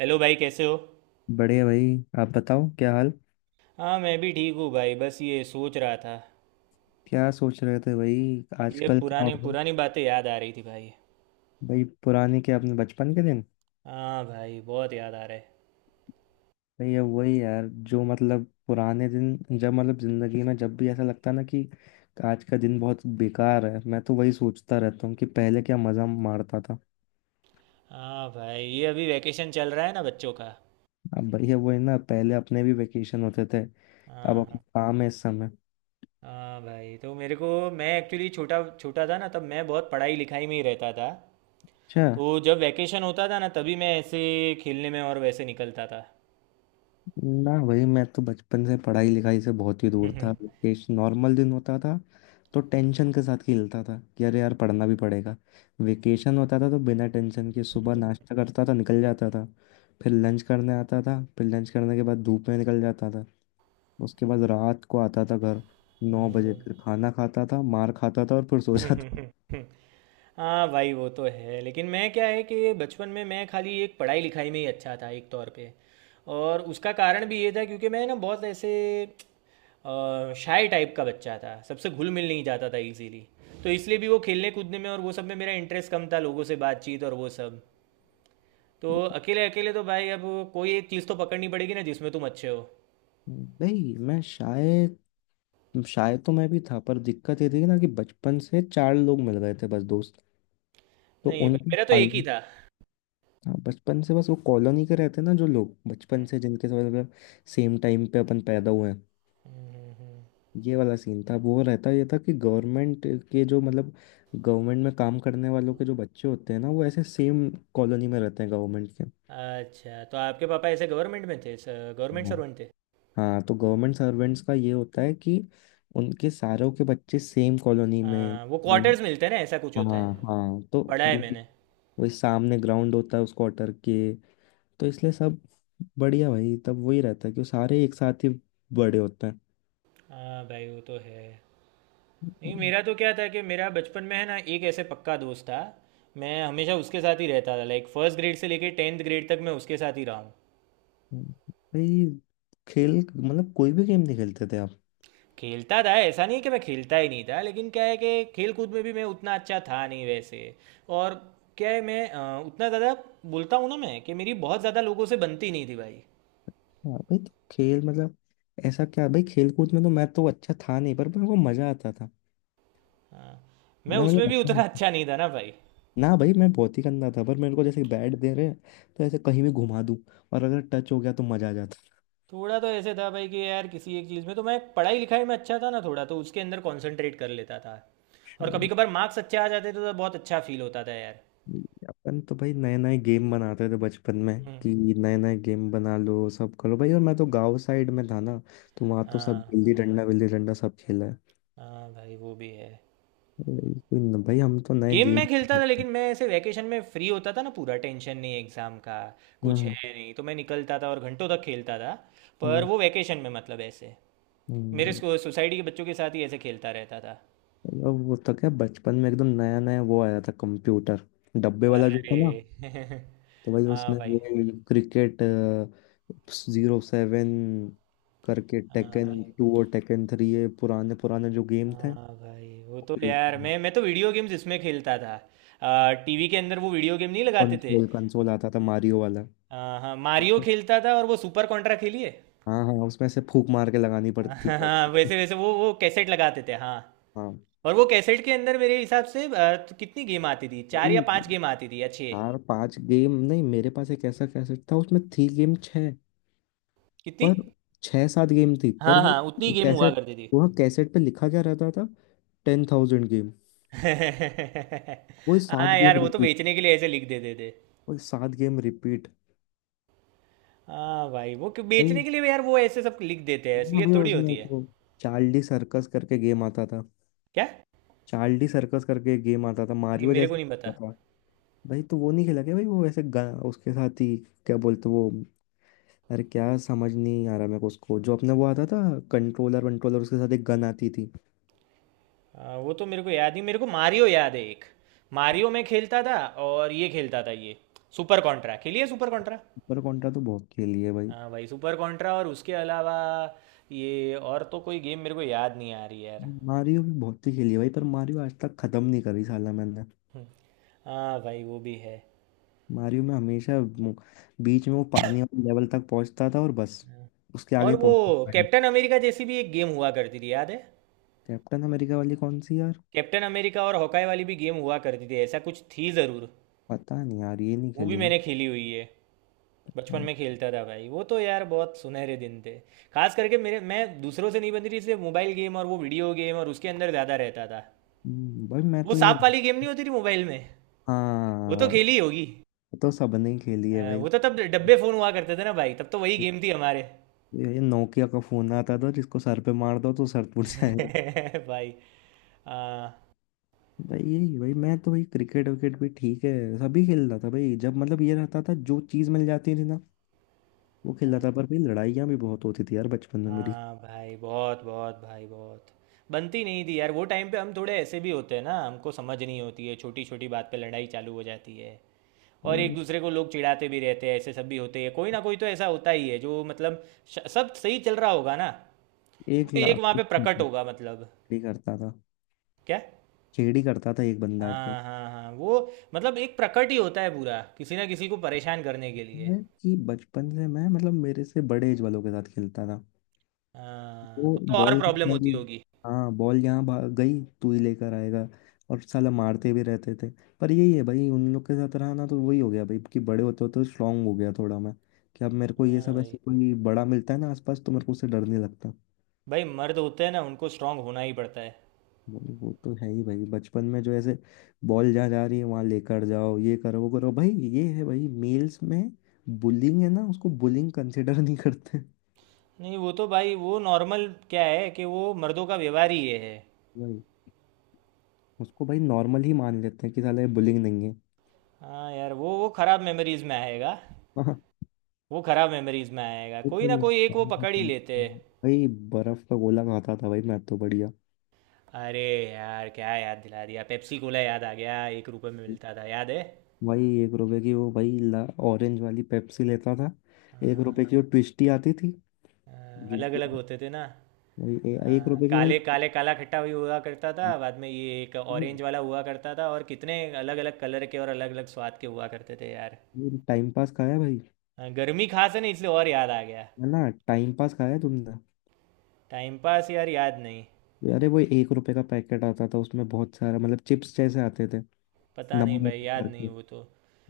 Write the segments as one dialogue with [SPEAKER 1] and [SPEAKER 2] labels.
[SPEAKER 1] Hello भाई, कैसे हो।
[SPEAKER 2] बढ़िया भाई, आप बताओ क्या हाल।
[SPEAKER 1] हाँ, मैं भी ठीक हूँ भाई, बस ये सोच रहा था।
[SPEAKER 2] क्या सोच रहे थे भाई?
[SPEAKER 1] ये
[SPEAKER 2] आजकल क्या हो
[SPEAKER 1] पुरानी
[SPEAKER 2] रहा है?
[SPEAKER 1] पुरानी बातें याद आ रही थी भाई।
[SPEAKER 2] भाई पुराने के अपने बचपन के दिन।
[SPEAKER 1] हाँ भाई, बहुत याद आ रहा है।
[SPEAKER 2] भाई ये वही यार जो मतलब पुराने दिन, जब मतलब जिंदगी में जब भी ऐसा लगता है ना कि आज का दिन बहुत बेकार है, मैं तो वही सोचता रहता हूँ कि पहले क्या मजा मारता था।
[SPEAKER 1] हाँ भाई, ये अभी वैकेशन चल रहा है ना बच्चों का।
[SPEAKER 2] अब भाई ये वही ना, पहले अपने भी वेकेशन होते थे। अब
[SPEAKER 1] हाँ
[SPEAKER 2] अपने
[SPEAKER 1] हाँ।
[SPEAKER 2] काम है इस समय।
[SPEAKER 1] हाँ भाई, तो मेरे को, मैं एक्चुअली छोटा छोटा था ना तब, मैं बहुत पढ़ाई लिखाई में ही रहता था।
[SPEAKER 2] अच्छा।
[SPEAKER 1] तो जब वैकेशन होता था ना तभी मैं ऐसे खेलने में और वैसे निकलता था।
[SPEAKER 2] ना भाई, मैं तो बचपन से पढ़ाई लिखाई से बहुत ही दूर था। वेकेशन नॉर्मल दिन होता था, तो टेंशन के साथ खेलता था कि अरे यार पढ़ना भी पड़ेगा। वेकेशन होता था तो बिना टेंशन के सुबह नाश्ता करता था, निकल जाता था। फिर लंच करने आता था, फिर लंच करने के बाद धूप में निकल जाता था। उसके बाद रात को आता था घर, 9 बजे फिर खाना खाता था, मार खाता था और फिर सो जाता।
[SPEAKER 1] हाँ भाई, वो तो है, लेकिन मैं, क्या है कि बचपन में मैं खाली एक पढ़ाई लिखाई में ही अच्छा था एक तौर पे। और उसका कारण भी ये था क्योंकि मैं ना बहुत ऐसे शाय टाइप का बच्चा था, सबसे घुल मिल नहीं जाता था इजीली। तो इसलिए भी वो खेलने कूदने में और वो सब में मेरा इंटरेस्ट कम था, लोगों से बातचीत और वो सब। तो अकेले अकेले तो भाई, अब कोई एक चीज़ तो पकड़नी पड़ेगी ना जिसमें तुम अच्छे हो।
[SPEAKER 2] भाई मैं शायद। शायद तो मैं भी था, पर दिक्कत ये थी ना कि बचपन से चार लोग मिल गए थे बस दोस्त, तो
[SPEAKER 1] नहीं भाई,
[SPEAKER 2] उनकी।
[SPEAKER 1] मेरा तो एक ही था।
[SPEAKER 2] हाँ, बचपन से बस वो कॉलोनी के रहते हैं ना, जो लोग बचपन
[SPEAKER 1] हम्म।
[SPEAKER 2] से जिनके साथ मतलब सेम टाइम पे अपन पैदा हुए हैं।
[SPEAKER 1] हम्म। हम्म। हम्म।
[SPEAKER 2] ये वाला सीन था, वो रहता ये था कि गवर्नमेंट के जो मतलब गवर्नमेंट में काम करने वालों के जो बच्चे होते हैं ना, वो ऐसे सेम कॉलोनी में रहते हैं गवर्नमेंट के।
[SPEAKER 1] अच्छा, तो आपके पापा ऐसे गवर्नमेंट में थे, गवर्नमेंट
[SPEAKER 2] हाँ
[SPEAKER 1] सर्वेंट थे।
[SPEAKER 2] हाँ, तो गवर्नमेंट सर्वेंट्स का ये होता है कि उनके सारों के बच्चे सेम कॉलोनी में
[SPEAKER 1] हाँ, वो
[SPEAKER 2] सेम।
[SPEAKER 1] क्वार्टर्स मिलते हैं ना, ऐसा कुछ होता है,
[SPEAKER 2] हाँ हाँ, तो
[SPEAKER 1] पढ़ा है
[SPEAKER 2] वो
[SPEAKER 1] मैंने।
[SPEAKER 2] वही सामने ग्राउंड होता है उस क्वार्टर के, तो इसलिए सब बढ़िया भाई, तब वही रहता है कि सारे एक साथ ही बड़े होते हैं।
[SPEAKER 1] हाँ भाई, वो तो है। नहीं, मेरा तो क्या था कि मेरा बचपन में है ना एक ऐसे पक्का दोस्त था, मैं हमेशा उसके साथ ही रहता था, लाइक फर्स्ट ग्रेड से लेके टेंथ ग्रेड तक मैं उसके साथ ही रहा हूँ।
[SPEAKER 2] भाई खेल मतलब कोई भी गेम नहीं खेलते थे आप?
[SPEAKER 1] खेलता था, ऐसा नहीं कि मैं खेलता ही नहीं था, लेकिन क्या है कि खेल कूद में भी मैं उतना अच्छा था नहीं वैसे। और क्या है, मैं उतना ज़्यादा बोलता हूँ ना, मैं कि मेरी बहुत ज़्यादा लोगों से बनती नहीं थी भाई।
[SPEAKER 2] हाँ भाई, तो खेल मतलब ऐसा क्या भाई, खेल कूद में तो मैं तो अच्छा था नहीं, पर मेरे को मजा आता था।
[SPEAKER 1] हाँ। मैं
[SPEAKER 2] मैं
[SPEAKER 1] उसमें
[SPEAKER 2] मतलब
[SPEAKER 1] भी उतना
[SPEAKER 2] अच्छा।
[SPEAKER 1] अच्छा नहीं था ना भाई।
[SPEAKER 2] ना भाई, मैं बहुत ही गंदा था, पर मेरे को जैसे बैट दे रहे हैं तो ऐसे कहीं भी घुमा दूं, और अगर टच हो गया तो मजा आ
[SPEAKER 1] थोड़ा तो ऐसे था भाई कि यार, किसी एक चीज़ में तो, मैं पढ़ाई लिखाई में अच्छा था ना, थोड़ा तो उसके अंदर कंसंट्रेट कर लेता था। और कभी
[SPEAKER 2] जाता।
[SPEAKER 1] कभार मार्क्स अच्छे आ जाते थे तो बहुत अच्छा फील होता था यार।
[SPEAKER 2] अपन तो भाई नए नए गेम बनाते थे बचपन में
[SPEAKER 1] हम्म।
[SPEAKER 2] कि नए नए गेम बना लो, सब करो भाई। और मैं तो गांव साइड में था ना, तो वहाँ तो सब
[SPEAKER 1] हाँ
[SPEAKER 2] गिल्ली
[SPEAKER 1] भाई।
[SPEAKER 2] डंडा विल्ली डंडा सब खेला है।
[SPEAKER 1] हाँ भाई, वो भी है।
[SPEAKER 2] भाई भाई, हम तो नए
[SPEAKER 1] गेम मैं
[SPEAKER 2] गेम।
[SPEAKER 1] खेलता था लेकिन मैं ऐसे वैकेशन में फ्री होता था ना, पूरा टेंशन नहीं एग्ज़ाम का, कुछ
[SPEAKER 2] हम्म।
[SPEAKER 1] है नहीं, तो मैं निकलता था और घंटों तक खेलता था। पर
[SPEAKER 2] हम्म।
[SPEAKER 1] वो वैकेशन में मतलब ऐसे
[SPEAKER 2] हम्म।
[SPEAKER 1] सोसाइटी के बच्चों के साथ ही ऐसे खेलता रहता था।
[SPEAKER 2] और वो तो क्या, बचपन में एकदम नया नया वो आया था कंप्यूटर, डब्बे वाला जो था ना।
[SPEAKER 1] अरे।
[SPEAKER 2] तो भाई
[SPEAKER 1] हाँ
[SPEAKER 2] उसमें
[SPEAKER 1] भाई।
[SPEAKER 2] वो क्रिकेट 07 करके,
[SPEAKER 1] हाँ भाई।
[SPEAKER 2] टेकन 2 और टेकन 3, ये पुराने पुराने जो गेम थे।
[SPEAKER 1] हाँ
[SPEAKER 2] वो
[SPEAKER 1] भाई, वो तो यार,
[SPEAKER 2] खेलते।
[SPEAKER 1] मैं तो वीडियो गेम्स इसमें खेलता था, टीवी के अंदर वो, वीडियो गेम नहीं लगाते थे।
[SPEAKER 2] कंसोल कंसोल आता था मारियो वाला।
[SPEAKER 1] हाँ हाँ, मारियो खेलता था और वो सुपर कॉन्ट्रा खेलिए।
[SPEAKER 2] हाँ हाँ, उसमें से फूक मार के लगानी
[SPEAKER 1] हाँ
[SPEAKER 2] पड़ती थी।
[SPEAKER 1] हाँ, वैसे वैसे वो कैसेट लगाते थे, हाँ।
[SPEAKER 2] हाँ
[SPEAKER 1] और वो कैसेट के अंदर मेरे हिसाब से, तो कितनी गेम आती थी, चार या
[SPEAKER 2] भाई।
[SPEAKER 1] पांच गेम आती थी अच्छे।
[SPEAKER 2] चार पांच गेम नहीं, मेरे पास एक ऐसा कैसेट था, उसमें थी गेम छः।
[SPEAKER 1] कितनी।
[SPEAKER 2] पर छः सात गेम थी, पर
[SPEAKER 1] हाँ
[SPEAKER 2] वो
[SPEAKER 1] हाँ, उतनी गेम हुआ
[SPEAKER 2] कैसेट,
[SPEAKER 1] करती थी।
[SPEAKER 2] वो कैसेट पे लिखा क्या रहता था? 10,000 गेम। वो सात
[SPEAKER 1] हाँ यार,
[SPEAKER 2] गेम
[SPEAKER 1] वो तो
[SPEAKER 2] रिपीट,
[SPEAKER 1] बेचने के लिए ऐसे लिख देते थे।
[SPEAKER 2] वो सात गेम रिपीट
[SPEAKER 1] हाँ भाई, वो
[SPEAKER 2] भाई।
[SPEAKER 1] बेचने के लिए भी यार वो ऐसे सब लिख देते हैं,
[SPEAKER 2] हाँ
[SPEAKER 1] इसलिए
[SPEAKER 2] भाई
[SPEAKER 1] थोड़ी
[SPEAKER 2] उसमें
[SPEAKER 1] होती
[SPEAKER 2] एक
[SPEAKER 1] है।
[SPEAKER 2] वो चार्ली सर्कस करके गेम आता था।
[SPEAKER 1] क्या।
[SPEAKER 2] चार्ली सर्कस करके गेम आता था,
[SPEAKER 1] नहीं,
[SPEAKER 2] मारियो
[SPEAKER 1] मेरे को
[SPEAKER 2] जैसे
[SPEAKER 1] नहीं
[SPEAKER 2] आता
[SPEAKER 1] पता।
[SPEAKER 2] था। भाई तो वो नहीं खेला क्या भाई? वो वैसे उसके साथ ही, क्या बोलते वो? अरे क्या समझ नहीं आ रहा मेरे को, उसको जो अपने वो आता था कंट्रोलर वंट्रोलर, उसके साथ एक गन आती थी।
[SPEAKER 1] आ, वो तो मेरे को याद नहीं, मेरे को मारियो याद है एक, मारियो में खेलता था। और ये खेलता था, ये सुपर कॉन्ट्रा खेलिए, सुपर कॉन्ट्रा।
[SPEAKER 2] सुपर कॉन्ट्रा तो बहुत खेली है भाई।
[SPEAKER 1] हाँ भाई, सुपर कॉन्ट्रा। और उसके अलावा ये, और तो कोई गेम मेरे को याद नहीं आ रही यार।
[SPEAKER 2] मारियो भी बहुत ही खेली है भाई, पर मारियो आज तक खत्म नहीं करी साला मैंने।
[SPEAKER 1] हम्म। हाँ भाई, वो भी है।
[SPEAKER 2] मारियो में हमेशा बीच में वो पानी वाले लेवल तक पहुंचता था और बस,
[SPEAKER 1] हाँ।
[SPEAKER 2] उसके आगे
[SPEAKER 1] और वो
[SPEAKER 2] पहुंचता था।
[SPEAKER 1] कैप्टन अमेरिका जैसी भी एक गेम हुआ करती थी, याद है।
[SPEAKER 2] कैप्टन अमेरिका वाली कौन सी यार?
[SPEAKER 1] कैप्टन अमेरिका और हॉकाई वाली भी गेम हुआ करती थी, ऐसा कुछ थी ज़रूर।
[SPEAKER 2] पता नहीं यार, ये नहीं
[SPEAKER 1] वो भी
[SPEAKER 2] खेली मैं।
[SPEAKER 1] मैंने खेली हुई है, बचपन में खेलता था भाई, वो तो यार बहुत सुनहरे दिन थे। खास करके मेरे, मैं दूसरों से नहीं बनती थी इसलिए मोबाइल गेम और वो वीडियो गेम और उसके अंदर ज़्यादा रहता था।
[SPEAKER 2] भाई मैं
[SPEAKER 1] वो
[SPEAKER 2] तो ये,
[SPEAKER 1] सांप वाली गेम नहीं होती थी मोबाइल में, वो तो
[SPEAKER 2] हाँ,
[SPEAKER 1] खेली होगी।
[SPEAKER 2] ये तो सबने ही खेली है भाई।
[SPEAKER 1] वो तो तब डब्बे फ़ोन हुआ करते थे ना भाई, तब तो वही गेम थी हमारे।
[SPEAKER 2] ये नोकिया का फोन आता था जिसको सर पे मार दो तो सर टूट जाएगा।
[SPEAKER 1] भाई। हाँ।
[SPEAKER 2] भाई यही भाई, मैं तो भाई क्रिकेट विकेट भी ठीक है, सभी खेलता था भाई। जब मतलब ये रहता था जो चीज़ मिल जाती थी ना, वो खेलता
[SPEAKER 1] हाँ
[SPEAKER 2] था। पर भाई लड़ाइयाँ भी बहुत होती थी यार, बचपन में मेरी।
[SPEAKER 1] हाँ भाई बहुत, बहुत भाई बहुत बनती नहीं थी यार। वो टाइम पे हम थोड़े ऐसे भी होते हैं ना, हमको समझ नहीं होती है, छोटी छोटी बात पे लड़ाई चालू हो जाती है। और एक
[SPEAKER 2] भाई,
[SPEAKER 1] दूसरे को लोग चिढ़ाते भी रहते हैं, ऐसे सब भी होते हैं, कोई ना कोई तो ऐसा होता ही है जो मतलब, सब सही चल रहा होगा ना,
[SPEAKER 2] एक
[SPEAKER 1] कोई एक
[SPEAKER 2] लाख
[SPEAKER 1] वहाँ पे प्रकट होगा मतलब।
[SPEAKER 2] ही करता था,
[SPEAKER 1] क्या।
[SPEAKER 2] खेड़ी करता था एक बंदा के।
[SPEAKER 1] हाँ हाँ हाँ, वो, मतलब एक प्रकट ही होता है पूरा किसी ना किसी को परेशान करने के लिए।
[SPEAKER 2] मैं कि बचपन से मैं मतलब मेरे से बड़े एज वालों के साथ खेलता था।
[SPEAKER 1] हाँ
[SPEAKER 2] वो
[SPEAKER 1] तो और
[SPEAKER 2] बॉल
[SPEAKER 1] प्रॉब्लम
[SPEAKER 2] यार,
[SPEAKER 1] होती होगी।
[SPEAKER 2] हाँ बॉल यहाँ गई तू ही लेकर आएगा। और साला मारते भी रहते थे। पर यही है भाई, उन लोग के साथ रहा ना तो वही हो गया भाई कि बड़े होते होते स्ट्रांग हो गया थोड़ा मैं, कि अब मेरे को ये
[SPEAKER 1] हाँ
[SPEAKER 2] सब
[SPEAKER 1] भाई।
[SPEAKER 2] ऐसे कोई बड़ा मिलता है ना आसपास, तो मेरे को उससे डर नहीं लगता।
[SPEAKER 1] भाई मर्द होते हैं ना, उनको स्ट्रांग होना ही पड़ता है।
[SPEAKER 2] वो तो है ही भाई, बचपन में जो ऐसे बॉल जहाँ जा रही है वहाँ लेकर जाओ, ये करो वो करो भाई। ये है भाई, मेल्स में बुलिंग है ना, उसको बुलिंग कंसिडर नहीं करते।
[SPEAKER 1] नहीं, वो तो भाई वो नॉर्मल, क्या है कि वो मर्दों का व्यवहार ही ये है।
[SPEAKER 2] भाई, उसको भाई नॉर्मल ही मान लेते हैं कि साला ये बुलिंग नहीं
[SPEAKER 1] हाँ यार, वो खराब मेमोरीज में आएगा।
[SPEAKER 2] है
[SPEAKER 1] वो खराब मेमोरीज में आएगा, कोई ना
[SPEAKER 2] एकदम
[SPEAKER 1] कोई एक वो पकड़ ही
[SPEAKER 2] अच्छा।
[SPEAKER 1] लेते हैं।
[SPEAKER 2] भाई बर्फ का गोला खाता था भाई, मैं तो बढ़िया।
[SPEAKER 1] अरे यार, क्या याद दिला दिया, पेप्सी कोला याद आ गया, 1 रुपए में मिलता था, याद है।
[SPEAKER 2] भाई 1 रुपए की वो भाई ला, ऑरेंज वाली पेप्सी लेता था। एक रुपए की वो ट्विस्टी आती थी जो,
[SPEAKER 1] अलग अलग होते थे ना।
[SPEAKER 2] भाई
[SPEAKER 1] आ,
[SPEAKER 2] 1 रुपए की भाई।
[SPEAKER 1] काले काले, काला खट्टा भी हुआ करता था, बाद में ये एक ऑरेंज वाला हुआ करता था, और कितने अलग अलग कलर के और अलग अलग स्वाद के हुआ करते थे यार।
[SPEAKER 2] टाइम पास खाया भाई।
[SPEAKER 1] आ, गर्मी खास है ना इसलिए और याद आ गया।
[SPEAKER 2] है ना? टाइम पास खाया तुमने?
[SPEAKER 1] टाइम पास यार, याद नहीं।
[SPEAKER 2] अरे वो 1 रुपए का पैकेट आता था, उसमें बहुत सारा मतलब चिप्स जैसे आते थे,
[SPEAKER 1] पता नहीं
[SPEAKER 2] नंबर
[SPEAKER 1] भाई, याद नहीं
[SPEAKER 2] करके।
[SPEAKER 1] वो तो।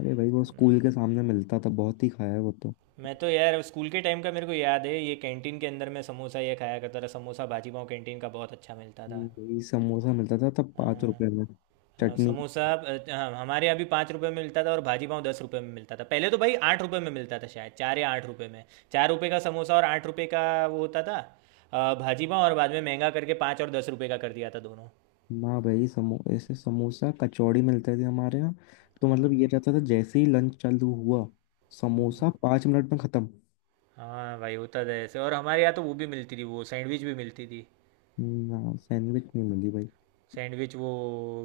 [SPEAKER 2] अरे भाई वो
[SPEAKER 1] हम्म।
[SPEAKER 2] स्कूल के सामने मिलता था, बहुत ही खाया है वो तो।
[SPEAKER 1] मैं तो यार स्कूल के टाइम का मेरे को याद है, ये कैंटीन के अंदर मैं समोसा ये खाया करता था, समोसा भाजी पाव कैंटीन का बहुत अच्छा मिलता था।
[SPEAKER 2] वही समोसा मिलता था तब पाँच
[SPEAKER 1] हाँ,
[SPEAKER 2] रुपए में,
[SPEAKER 1] हाँ,
[SPEAKER 2] चटनी।
[SPEAKER 1] समोसा, हाँ, हमारे यहाँ भी 5 रुपये में मिलता था, और भाजी पाव 10 रुपये में मिलता था, पहले तो भाई 8 रुपये में मिलता था शायद, 4 या 8 रुपये में। 4 रुपये का समोसा और 8 रुपये का वो होता था, भाजी पाव, और बाद में महंगा करके 5 और 10 रुपये का कर दिया था दोनों।
[SPEAKER 2] ना भाई समो ऐसे समोसा कचौड़ी मिलते थे हमारे यहाँ। तो मतलब ये
[SPEAKER 1] हाँ।
[SPEAKER 2] रहता था जैसे ही लंच चालू हुआ, समोसा 5 मिनट में खत्म।
[SPEAKER 1] हाँ भाई, होता था ऐसे, और हमारे यहाँ तो वो भी मिलती थी, वो सैंडविच भी मिलती थी।
[SPEAKER 2] ना सैंडविच नहीं मिली भाई।
[SPEAKER 1] सैंडविच वो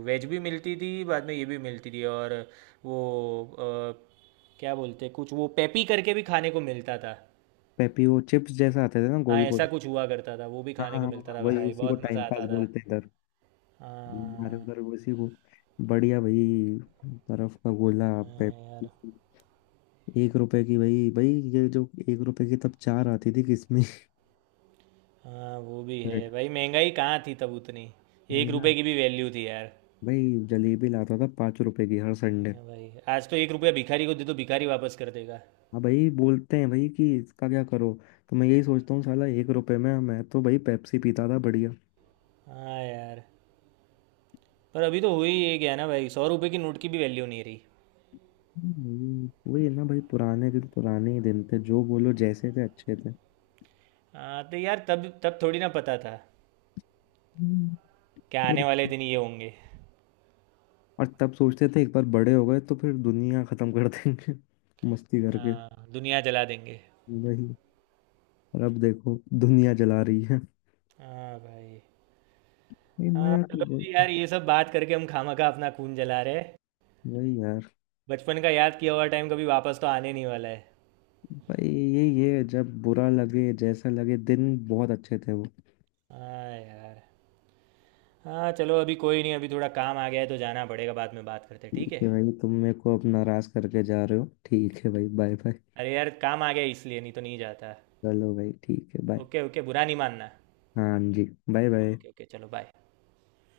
[SPEAKER 1] वेज भी मिलती थी, बाद में ये भी मिलती थी, और वो क्या बोलते, कुछ वो पेपी करके भी खाने को मिलता था।
[SPEAKER 2] पेपी वो चिप्स जैसा आते थे ना,
[SPEAKER 1] हाँ,
[SPEAKER 2] गोल
[SPEAKER 1] ऐसा
[SPEAKER 2] गोल।
[SPEAKER 1] कुछ हुआ करता था, वो भी
[SPEAKER 2] हाँ
[SPEAKER 1] खाने
[SPEAKER 2] हाँ
[SPEAKER 1] को
[SPEAKER 2] हाँ,
[SPEAKER 1] मिलता
[SPEAKER 2] हाँ,
[SPEAKER 1] था
[SPEAKER 2] वही,
[SPEAKER 1] भाई,
[SPEAKER 2] उसी को
[SPEAKER 1] बहुत
[SPEAKER 2] टाइम
[SPEAKER 1] मज़ा
[SPEAKER 2] पास
[SPEAKER 1] आता था।
[SPEAKER 2] बोलते हैं इधर, हमारे
[SPEAKER 1] हाँ।
[SPEAKER 2] उधर उसी को। बढ़िया भाई, बर्फ का गोला,
[SPEAKER 1] हाँ
[SPEAKER 2] पेप
[SPEAKER 1] यार।
[SPEAKER 2] एक रुपए की भाई भाई। ये जो एक रुपए की तब चार आती थी किसमें?
[SPEAKER 1] हाँ वो भी है
[SPEAKER 2] रेट
[SPEAKER 1] भाई, महंगाई कहाँ थी तब उतनी,
[SPEAKER 2] वही
[SPEAKER 1] 1 रुपए
[SPEAKER 2] ना।
[SPEAKER 1] की भी वैल्यू थी यार।
[SPEAKER 2] भाई जलेबी लाता था 5 रुपए की हर संडे।
[SPEAKER 1] हाँ भाई, आज तो 1 रुपया भिखारी को दे तो भिखारी वापस कर देगा।
[SPEAKER 2] हाँ भाई बोलते हैं भाई कि इसका क्या करो। तो मैं यही सोचता हूँ साला 1 रुपए में मैं तो भाई पेप्सी पीता था बढ़िया।
[SPEAKER 1] हाँ यार, पर अभी तो हो ही ये गया ना भाई, 100 रुपए की नोट की भी वैल्यू नहीं रही।
[SPEAKER 2] वही है ना भाई, पुराने दिन पुराने ही दिन थे, जो बोलो जैसे थे अच्छे थे।
[SPEAKER 1] हाँ तो यार, तब तब थोड़ी ना पता था
[SPEAKER 2] हम्म।
[SPEAKER 1] कि
[SPEAKER 2] ये
[SPEAKER 1] आने वाले
[SPEAKER 2] लगता है।
[SPEAKER 1] दिन ये होंगे।
[SPEAKER 2] और तब सोचते थे एक बार बड़े हो गए तो फिर दुनिया खत्म कर देंगे। मस्ती करके
[SPEAKER 1] हाँ, दुनिया जला देंगे।
[SPEAKER 2] वही, और अब देखो दुनिया जला रही है।
[SPEAKER 1] हाँ भाई।
[SPEAKER 2] ये
[SPEAKER 1] हाँ
[SPEAKER 2] मजाक
[SPEAKER 1] चलो
[SPEAKER 2] में
[SPEAKER 1] जी
[SPEAKER 2] बोलते हैं।
[SPEAKER 1] यार, ये सब बात करके हम खामखा अपना खून जला रहे हैं।
[SPEAKER 2] वही यार,
[SPEAKER 1] बचपन का याद किया हुआ टाइम कभी वापस तो आने नहीं वाला है।
[SPEAKER 2] भाई यही है, जब बुरा लगे जैसा लगे, दिन बहुत अच्छे थे वो।
[SPEAKER 1] हाँ यार। हाँ चलो, अभी कोई नहीं, अभी थोड़ा काम आ गया है तो जाना पड़ेगा, बाद में बात करते हैं, ठीक
[SPEAKER 2] ठीक
[SPEAKER 1] है।
[SPEAKER 2] है भाई, तुम मेरे को अब नाराज करके जा रहे हो? ठीक है भाई, बाय बाय।
[SPEAKER 1] अरे यार, काम आ गया है, इसलिए नहीं तो नहीं जाता।
[SPEAKER 2] चलो भाई ठीक है बाय।
[SPEAKER 1] ओके ओके, बुरा नहीं मानना।
[SPEAKER 2] हाँ जी, बाय बाय।
[SPEAKER 1] ओके ओके, चलो बाय।